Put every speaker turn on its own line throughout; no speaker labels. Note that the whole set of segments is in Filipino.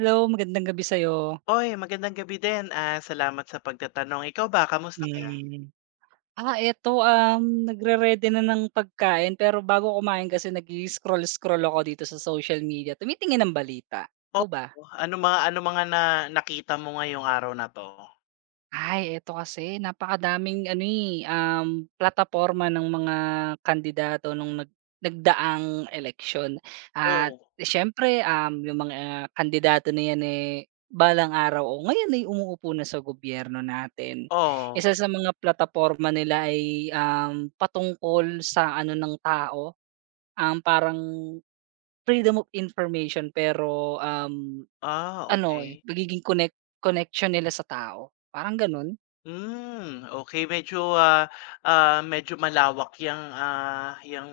Hello, magandang gabi sa'yo.
Oy, magandang gabi din, salamat sa pagtatanong. Ikaw ba, kamusta ka?
Hmm. Nagre-ready na ng pagkain pero bago kumain kasi nag-i-scroll-scroll ako dito sa social media, tumitingin ng balita. Ikaw ba?
Oo, ano mga na nakita mo ngayong araw na 'to?
Eto kasi napakadaming plataporma ng mga kandidato nung nagdaang eleksyon at
Oo.
siyempre, yung mga kandidato na yan, balang araw o ngayon ay umuupo na sa gobyerno natin.
Oo.
Isa sa mga plataporma nila ay, patungkol sa ano ng tao, parang freedom of information pero,
Ah, okey.
pagiging connection nila sa tao, parang gano'n.
Hmm, okey, medyo malawak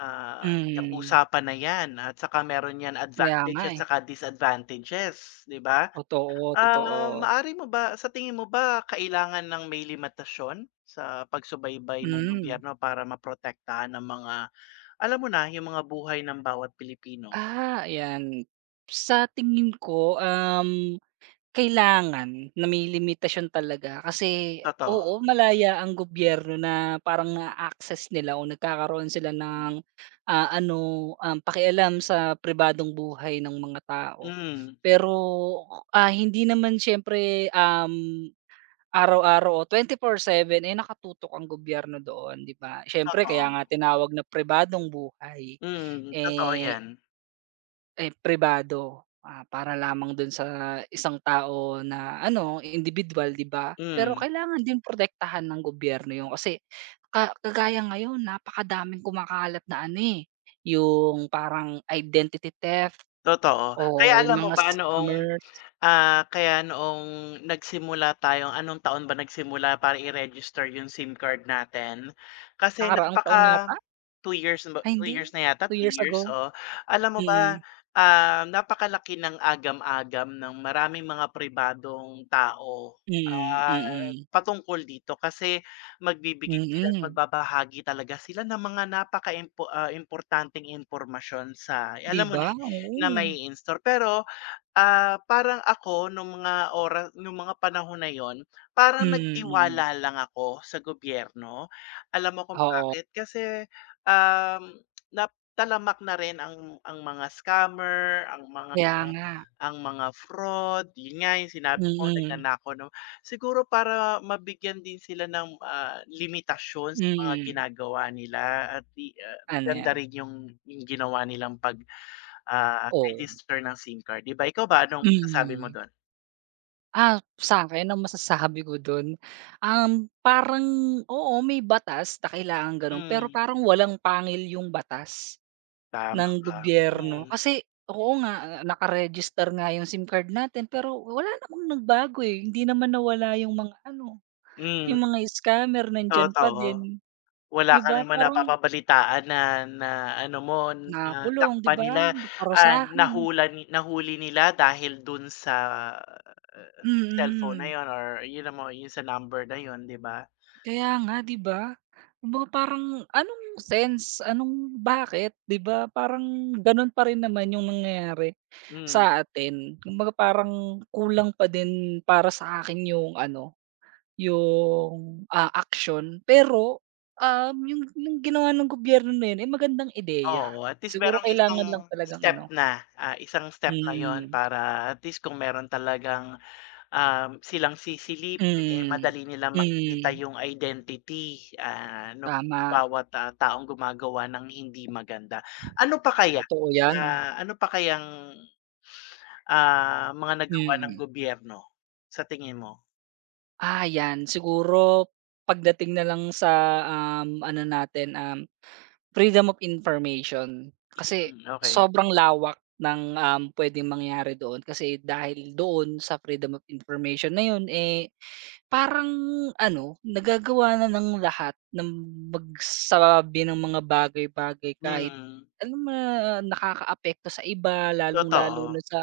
ah, 'yang
Mm,
usapan na 'yan, at saka meron 'yan
kaya nga,
advantages at
eh.
saka disadvantages, 'di ba?
Totoo, totoo.
Maaari mo ba, sa tingin mo ba kailangan ng may limitasyon sa pagsubaybay ng
Hmm,
gobyerno para maprotektahan ng mga, alam mo na, yung mga buhay ng bawat Pilipino?
ah, ayan. Sa tingin ko, kailangan na may limitasyon talaga kasi
Totoo,
oo, malaya ang gobyerno na parang na access nila o nagkakaroon sila
mm.
ng, ah, ano, pakialam sa pribadong buhay ng mga tao.
Mm,
Pero, hindi naman siyempre, araw-araw o 24/7 eh, nakatutok ang gobyerno doon, 'di ba? Siyempre
totoo.
kaya nga tinawag na pribadong buhay,
Mm, totoo
eh,
'yan.
eh, pribado, para lamang dun sa isang tao na ano, individual, 'di ba? Pero
Mm,
kailangan din protektahan ng gobyerno yung kasi kagaya ngayon napakadaming kumakalat na yung parang identity theft
totoo. Kaya
o yung
alam mo
mga
ba noong,
scammers.
kaya noong nagsimula tayong anong taon ba nagsimula para i-register yung SIM card natin? Kasi
Nakaraang taon yata?
2 years na ba?
Ay
2
hindi,
years na yata,
two
3
years
years,
ago?
so Alam mo ba,
Mm.
napakalaki ng agam-agam ng maraming mga pribadong tao,
Mm, mm.
patungkol dito kasi magbibigay sila at
Mm,
magbabahagi talaga sila ng mga importanteng impormasyon sa,
'di
alam mo na
ba?
yun, na
Oo.
may in store. Pero ah, parang ako nung mga oras, nung mga panahon na yun, parang
Mm, mm.
nagtiwala lang ako sa gobyerno. Alam mo kung
Oo,
bakit? Kasi, um, nap na rin ang mga scammer, ang mga
kaya nga.
ang mga fraud, yun nga yung sinabi mo,
Mm,
nagnanakaw, no? Siguro para mabigyan din sila ng, limitasyon sa mga
mm.
ginagawa nila, at
Ano
maganda
'yan?
rin yung ginawa nilang pag
Oo,
register ng SIM card, 'di ba? Ikaw ba, anong masasabi mo
mm.
don?
Ah, sa'kin ang masasabi ko dun, um, parang oo, may batas na kailangang ganon. Pero
Hmm,
parang walang pangil yung batas
tama
ng
ka.
gobyerno.
Hmm,
Kasi oo nga, naka-register nga yung SIM card natin pero wala namang nagbago, eh, hindi naman nawala yung mga ano.
hmm,
Yung mga scammer nandiyan pa
totoo.
din,
Wala
'di
ka
ba?
naman
Parang
napapabalitaan na na ano mo, na
nakakulong, 'di
dakpa
ba?
nila,
Naparusahan,
nahula ni nahuli nila dahil dun sa, eh, cellphone na
mm.
yun, or yun mo yung sa number na yun, 'di ba?
Kaya nga, 'di ba? Kumbaga parang anong sense, anong bakit, 'di ba? Parang gano'n pa rin naman yung nangyayari
Hmm,
sa atin. Kumbaga parang kulang pa din para sa akin yung ano, yung action. Pero, yung ginawa ng gobyerno na yun, eh, magandang ideya.
oo, at least
Siguro
merong isang
kailangan lang talagang ano.
isang step na yun,
Mm.
para at least kung meron talagang, silang sisilipin, eh,
Mm,
madali nilang makikita
mm,
yung identity, ah, nung
tama,
bawat, taong gumagawa ng hindi maganda. Ano pa kaya
totoo yan,
na ano pa kayang, mga nagawa ng
mm.
gobyerno sa tingin mo?
Ah, yan siguro pagdating na lang sa, ano natin, freedom of information. Kasi
Mm, okey.
sobrang lawak ng, pwedeng mangyari doon kasi dahil doon sa freedom of information na yun, eh, parang ano nagagawa na ng lahat ng magsabi ng mga bagay-bagay kahit
Mm,
alam mo nakakaapekto sa iba lalong-lalo
totoo.
na sa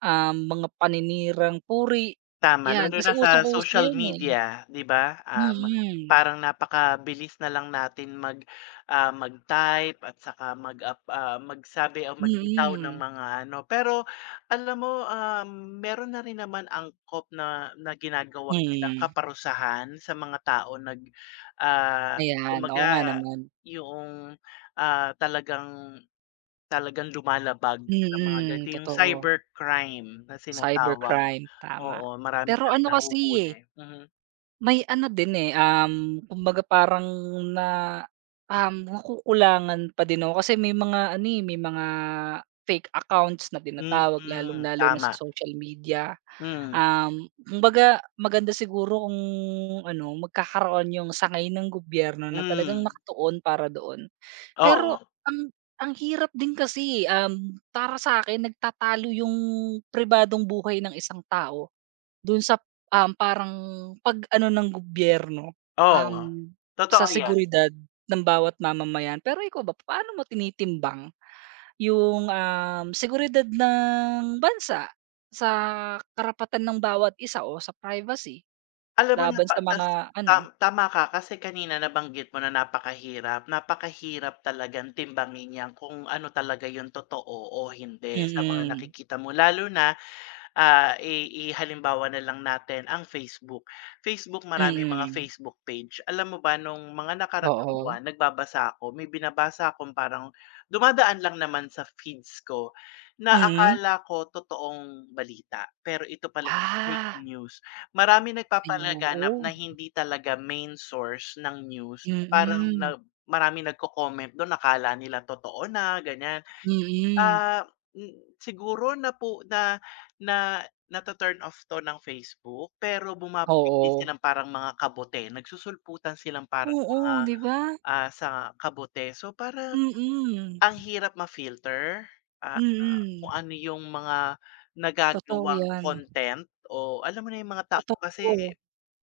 um, mga paninirang puri,
Tama,
'yan
lalo na
kasi
sa
usong-uso
social
'yun, eh.
media, 'di ba?
Mm,
Parang napakabilis na lang natin mag-, mag-type, at saka magsabi o magbitaw ng
mm,
mga ano. Pero alam mo, meron na rin naman angkop na na ginagawa nilang
mm.
kaparusahan sa mga taong
Ayan, oo
kumbaga,
nga naman.
yoong, ah, talagang Talagang lumalabag sa mga ganito,
Mm,
yung
totoo.
cybercrime na sinatawag.
Cybercrime, tama.
Oo, marami
Pero
na rin
ano kasi, eh,
nahuhuli, mhm.
may ano din, eh, kumbaga parang na, nakukulangan pa din ako kasi may mga may mga fake accounts na
Mm,
tinatawag lalong-lalo na
tama.
sa social media.
Hmm,
Kumbaga maganda siguro kung ano, magkakaroon yung sangay ng gobyerno na talagang
hmm,
nakatuon para doon.
oo,
Pero ang ang hirap din kasi, eh, para sa'kin nagtatalo yung pribadong buhay ng isang tao dun sa, parang pag-ano ng gobyerno,
oo,
um,
totoo
sa
'yan.
seguridad ng bawat mamamayan. Pero ikaw ba, paano mo tinitimbang yung, seguridad ng bansa sa karapatan ng bawat isa o sa privacy
Alam mo,
laban
napa
sa
tas
mga
tam
ano
tama ka, kasi kanina nabanggit mo na napakahirap, napakahirap talagang timbangin 'yan, kung ano talaga yung totoo o hindi sa mga
mm,
nakikita mo, lalo na. Ah, i Ihalimbawa na lang natin ang Facebook. Facebook, maraming mga
mm.
Facebook page. Alam mo ba, nung mga nakaraang
Oo,
buwan nagbabasa ako, may binabasa akong parang dumadaan lang naman sa feeds ko, na
mm.
akala ko totoong balita, pero ito pala fake
Ah,
news. Marami
ayun,
nagpapalaganap na
oo.
hindi talaga main source ng news, parang
Mm,
na maraming nagko-comment dun akala nila totoo na, ganyan.
mm.
Ah, Siguro na po na na nato-turn off 'to ng Facebook, pero bumabalik din
Oo.
silang parang mga kabote, nagsusulputan silang parang mga,
Oo, 'di ba?
ah, sa kabote. So, parang
Mm,
ang hirap ma-filter, kung
mm.
ano yung mga
Totoo
nagagawang
'yan,
content, o alam mo na, yung mga tao kasi
totoo,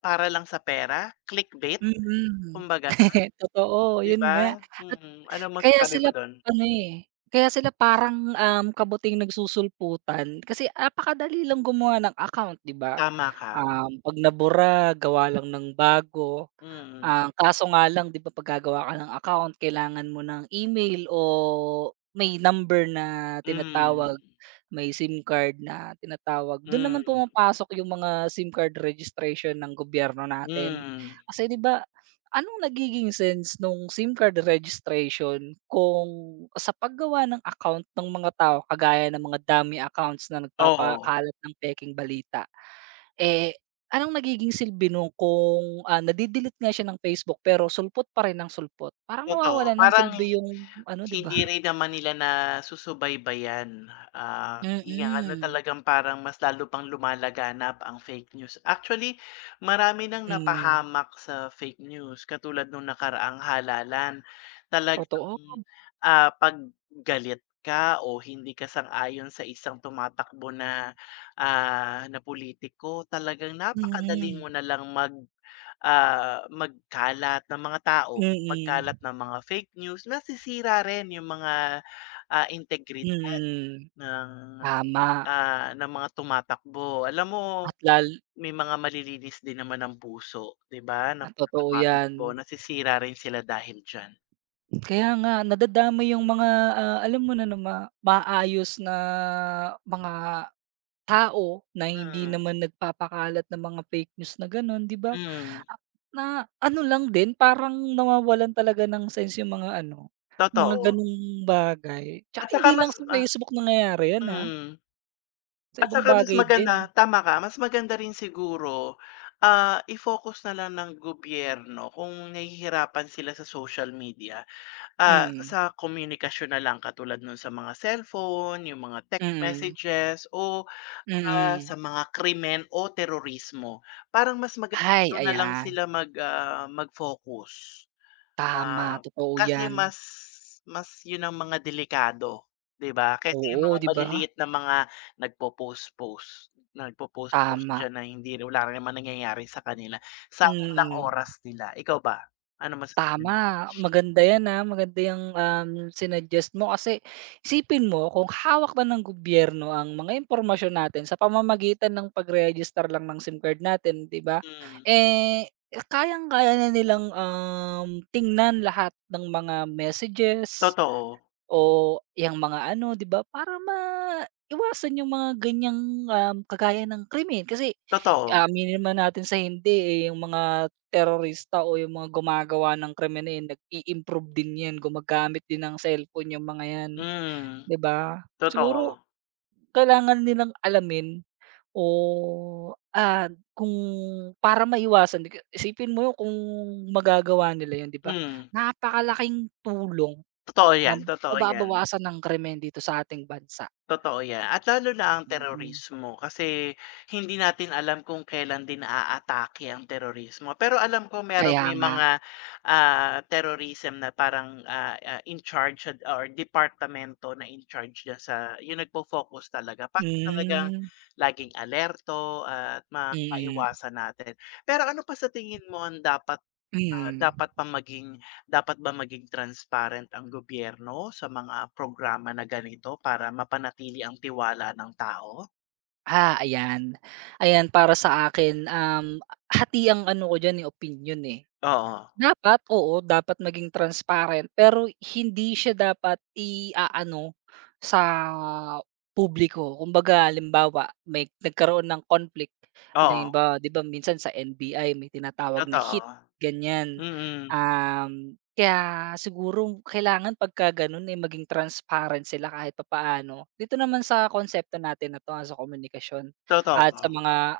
para lang sa pera, clickbait
mm.
kumbaga,
Totoo,
'di
'yun
ba?
nga at
Mm, ano
kaya
masasabi mo
sila
dun?
ano, eh, kaya sila parang kabuting nagsusulputan kasi apakadali lang gumawa ng account, 'di ba?
Tama ka,
'Pag nabura gawa lang ng bago.
mm,
Ang kaso nga lang 'di ba 'pag gagawa ka ng account kailangan mo ng email o may number na
hmm,
tinatawag, may SIM card na tinatawag. Dun naman
hmm.
pumapasok yung mga SIM card registration ng gobyerno natin.
Hmm,
Kasi 'di ba, anong nagiging sense nung SIM card registration kung sa paggawa ng account ng mga tao kagaya ng mga dummy accounts na
oo,
nagpapakalat ng pekeng balita? Eh, anong nagiging silbi nun kung, nade-delete nga siya ng Facebook pero sulpot pa rin ng sulpot? Parang
totoo.
nawawalan ng
Parang
silbi yung ano, 'di ba?
hindi rin naman nila nasusubaybayan, ah, Hmm. iya ano,
Mm-hmm.
talagang parang mas lalo pang lumalaganap ang fake news. Actually, marami nang
Mm, hmm,
napahamak sa fake news, katulad nung nakaraang halalan. Talagang,
totoo.
'pag galit ka o hindi ka sang-ayon sa isang tumatakbo na politiko, talagang napakadali
Mm,
mo na lang mag-, magkalat ng mga tao.
mm,
Pagkalat ng mga fake news, nasisira rin yung mga, integridad
mm,
ng,
tama
ng mga tumatakbo. Alam mo,
at lal
may mga malilinis din naman ang puso, 'di ba, ng
at
mga
totoo 'yan.
tumatakbo, nasisira rin sila dahil diyan.
Kaya nga nadadamay yung mga, alam mo na na ma maayos na mga tao na hindi
Mm,
naman nagpapakalat ng mga fake news na gano'n, 'di ba?
hmm,
Ah, na ano lang din parang nawawalan talaga ng sense yung mga ano, mga
totoo.
ganong bagay. Tsaka
At saka
hindi
mas
lang sa
ah,
Facebook nangyayari yan, ah,
hmm,
sa
at
ibang
saka mas
bagay din.
maganda, tama ka, mas maganda rin siguro, i-focus na lang ng gobyerno kung nahihirapan sila sa social media.
Mm,
Sa komunikasyon na lang, katulad nun sa mga cellphone, yung mga text
mm,
messages o, sa
mm.
mga krimen o terorismo. Parang mas maganda
Ay,
dun na lang
ayan,
sila mag-focus.
tama,
Ah,
totoo
kasi
yan.
mas mas yun ang mga delikado, 'di ba? Kasi yung
Oo,
mga
'di ba?
maliliit na mga nagpo-post-post, nagpo-post-post
Tama,
diyan, na hindi, wala rin naman nangyayari sa kanila, sayang lang
mm.
oras nila. Ikaw ba? Ano masasabi mo?
Tama, maganda 'yan, maganda yung sinuggest mo kasi isipin mo kung hawak na ng gobyerno ang mga impormasyon natin sa pamamagitan ng pag-register lang ng SIM card natin, 'di ba?
Mm,
Eh, kayang-kaya na nilang, tingnan lahat ng mga messages,
totoo.
o yung mga ano, 'di ba, para maiwasan yung mga ganyang, kagaya ng krimen. Kasi
Totoo,
aminin naman natin sa hindi, eh, yung mga terorista o yung mga gumagawa ng krimen na nag-i-improve din 'yan, gumagamit din ng cellphone yung mga 'yan,
mm,
'di ba? Siguro
totoo,
kailangan nilang alamin o, kung para maiwasan, isipin mo yun kung magagawa nila yun, 'di ba?
mm,
Napakalaking tulong.
totoo
Na
'yan, totoo 'yan,
nababawasan ang krimen dito sa ating bansa,
totoo 'yan, at lalo na ang
mm.
terorismo, kasi hindi natin alam kung kailan din naaatake ang terorismo. Pero alam ko merong
Kaya
may
nga.
mga, terrorism na parang, in charge or departamento na in charge diyan, sa yung nagpo-focus talaga para talagang
Hmm,
laging alerto at
mm,
maiwasan natin. Pero ano pa sa tingin mo ang dapat Ah,
hmm.
dapat pa maging dapat ba maging transparent ang gobyerno sa mga programa na ganito para mapanatili ang tiwala ng tao?
Ah, ayan. Ayan para sa akin, hati ang ano ko diyan, eh, opinyon, eh.
Oo,
Dapat, oo, dapat maging transparent pero hindi siya dapat iaano sa publiko. Kumbaga halimbawa may nagkaroon ng conflict,
oo,
halimbawa 'di ba minsan sa NBI may tinatawag na hit,
totoo.
ganyan.
Mm,
Kaya siguro kailangan pagka gano'n, eh, maging transparent sila kahit papaano. Dito naman sa konsepto natin na 'to, sa komunikasyon
totoo.
at sa mga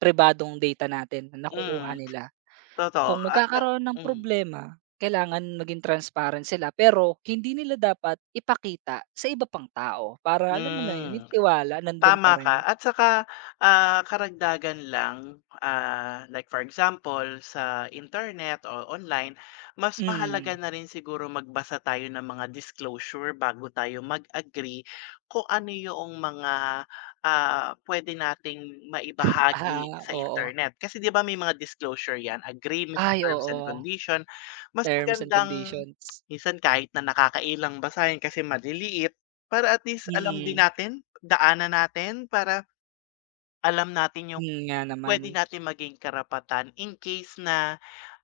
pribadong data natin na
Hmm,
nakukuha nila.
totoo
Kung
at sa
magkakaroon ng
hmm,
problema, kailangan maging transparent sila pero hindi nila dapat ipakita sa iba pang tao para alam mo na yun,
hmm.
yung tiwala nandun pa
Tama
rin.
ka, at saka, karagdagan lang, like for example sa internet o online, mas mahalaga
Hmm,
na rin siguro magbasa tayo ng mga disclosure bago tayo mag-agree kung ano yoong mga, puwede nating maibahagi
ah,
sa
oo.
internet. Kasi 'di ba may mga disclosure 'yan, agreement,
Ay,
terms and
oo,
condition. Mas
terms and
magandang
conditions.
minsan kahit na nakakailang basahin kasi maliliit, para at least alam din
Mm,
natin, daanan natin para alam natin yung
yun nga naman.
puwede natin maging karapatan in case na,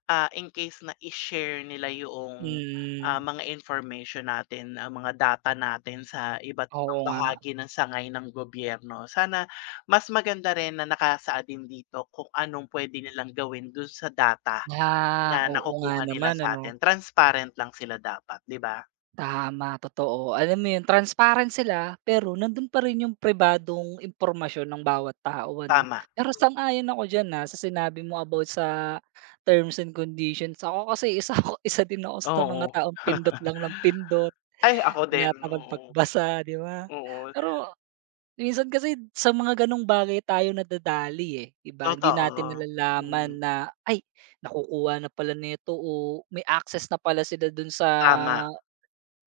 ah, in case na i-share nila yung,
Mm,
mga information natin, ang mga data natin sa iba't
oo
ibang
nga.
bahagi ng sangay ng gobyerno. Sana mas maganda rin na nakasaad din dito kung anong puwede nilang gawin dun sa data
Ah,
na
oo nga
nakukuha nila
naman
sa
ano.
atin. Transparent lang sila dapat, 'di ba?
Tama, totoo. Alam mo 'yun, transparent sila pero nandun pa rin yung pribadong impormasyon ng bawat tao ano.
Tama.
Pero
Mm,
sang-ayon ako diyan, sa sinabi mo about sa terms and conditions. Ako kasi isa ako isa din ako sa mga
oo.
taong pindot lang ng pindot,
Ay, ako din,
tinatamad
oo,
pagbasa 'di ba?
oo.
Pero minsan kasi sa mga gano'ng bagay tayo nadadali, eh, 'di ba? Hindi
Totoo,
natin
mm,
nalalaman na, "Ay, nakukuha na pala nito o may access na pala sila dun sa
tama,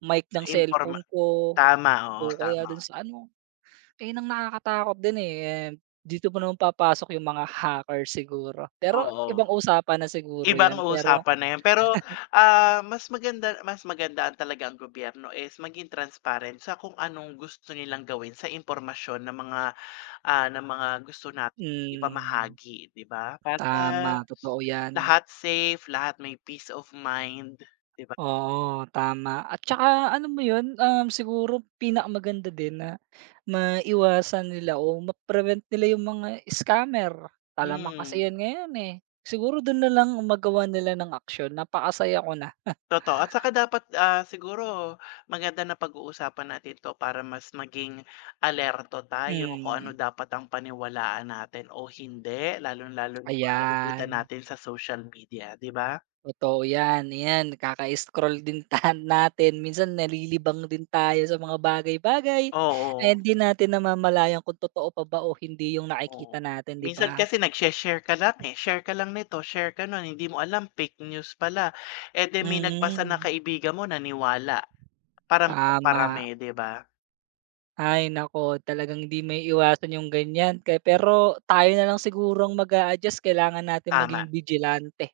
mic ng
imporma
cellphone ko
tama,
o
oo,
kaya
tama,
dun sa ano, ayun ang nakakatakot din, eh, and dito pa naman papasok yung mga hacker siguro. Pero
oo.
ibang usapan na siguro
Ibang
yun pero
usapan na 'yan, pero, mas magandaan talaga ang gobyerno is maging transparent sa kung anong gusto nilang gawin sa impormasyon ng mga, gusto nating
mm,
ipamahagi, 'di ba? Para
tama totoo yan.
lahat safe, lahat may peace of mind, 'di ba?
Oo, tama at tsaka ano mo yun, siguro pinakamaganda din na maiwasan nila o ma-prevent nila yung mga scammer. Talamak
Hmm.
kasi yan ngayon, eh. Siguro dun na lang magawa nila ng action napakasaya ko na.
Totoo, at saka dapat, siguro maganda na pag-uusapan natin 'to para mas maging alerto tayo kung ano
Hmm.
dapat ang paniwalaan natin o hindi, lalong-lalo na kung nakikita
Ayan,
natin sa social media, 'di ba?
totoo yan. Ayan, kaka-scroll din ta natin minsan nalilibang din tayo sa mga bagay-bagay ay
Oo,
hindi natin namamalayan kung totoo pa ba o hindi yung
oo.
nakikita natin, 'di
Minsan
ba?
kasi nag-she-share ka lang, eh, share ka lang nito, share ka nun, hindi mo alam fake news pala, eh, 'di may nagbasa na
Mm,
kaibigan mo, naniwala, parami ng parami,
tama.
'di ba?
Ay nako, talagang hindi maiiwasan yung ganyan kaya pero tayo na lang siguro mag adjust kailangan natin
Tama.
maging vigilante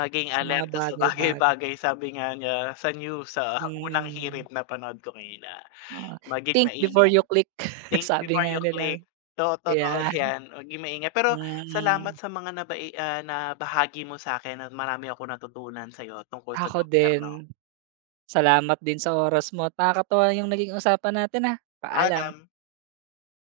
Maging
sa mga
alerto sa
bagay-bagay.
bagay-bagay, sabi nga niya sa news, sa unang
Mm,
hirit na panood ko kanina,
oo,
maging
"Think before
maingat,
you click,"
think
sabi
before
nga
you
nila.
click. Totoo
Yeah.
yan, maging maingat. Pero salamat
Mm.
sa mga nabahagi mo sa'kin, at marami akong natutunan sa'yo tungkol sa
Ako
gobyerno.
din. Salamat din sa oras mo at nakakatuwa yung naging usapan natin, ah. Paalam.
Paalam.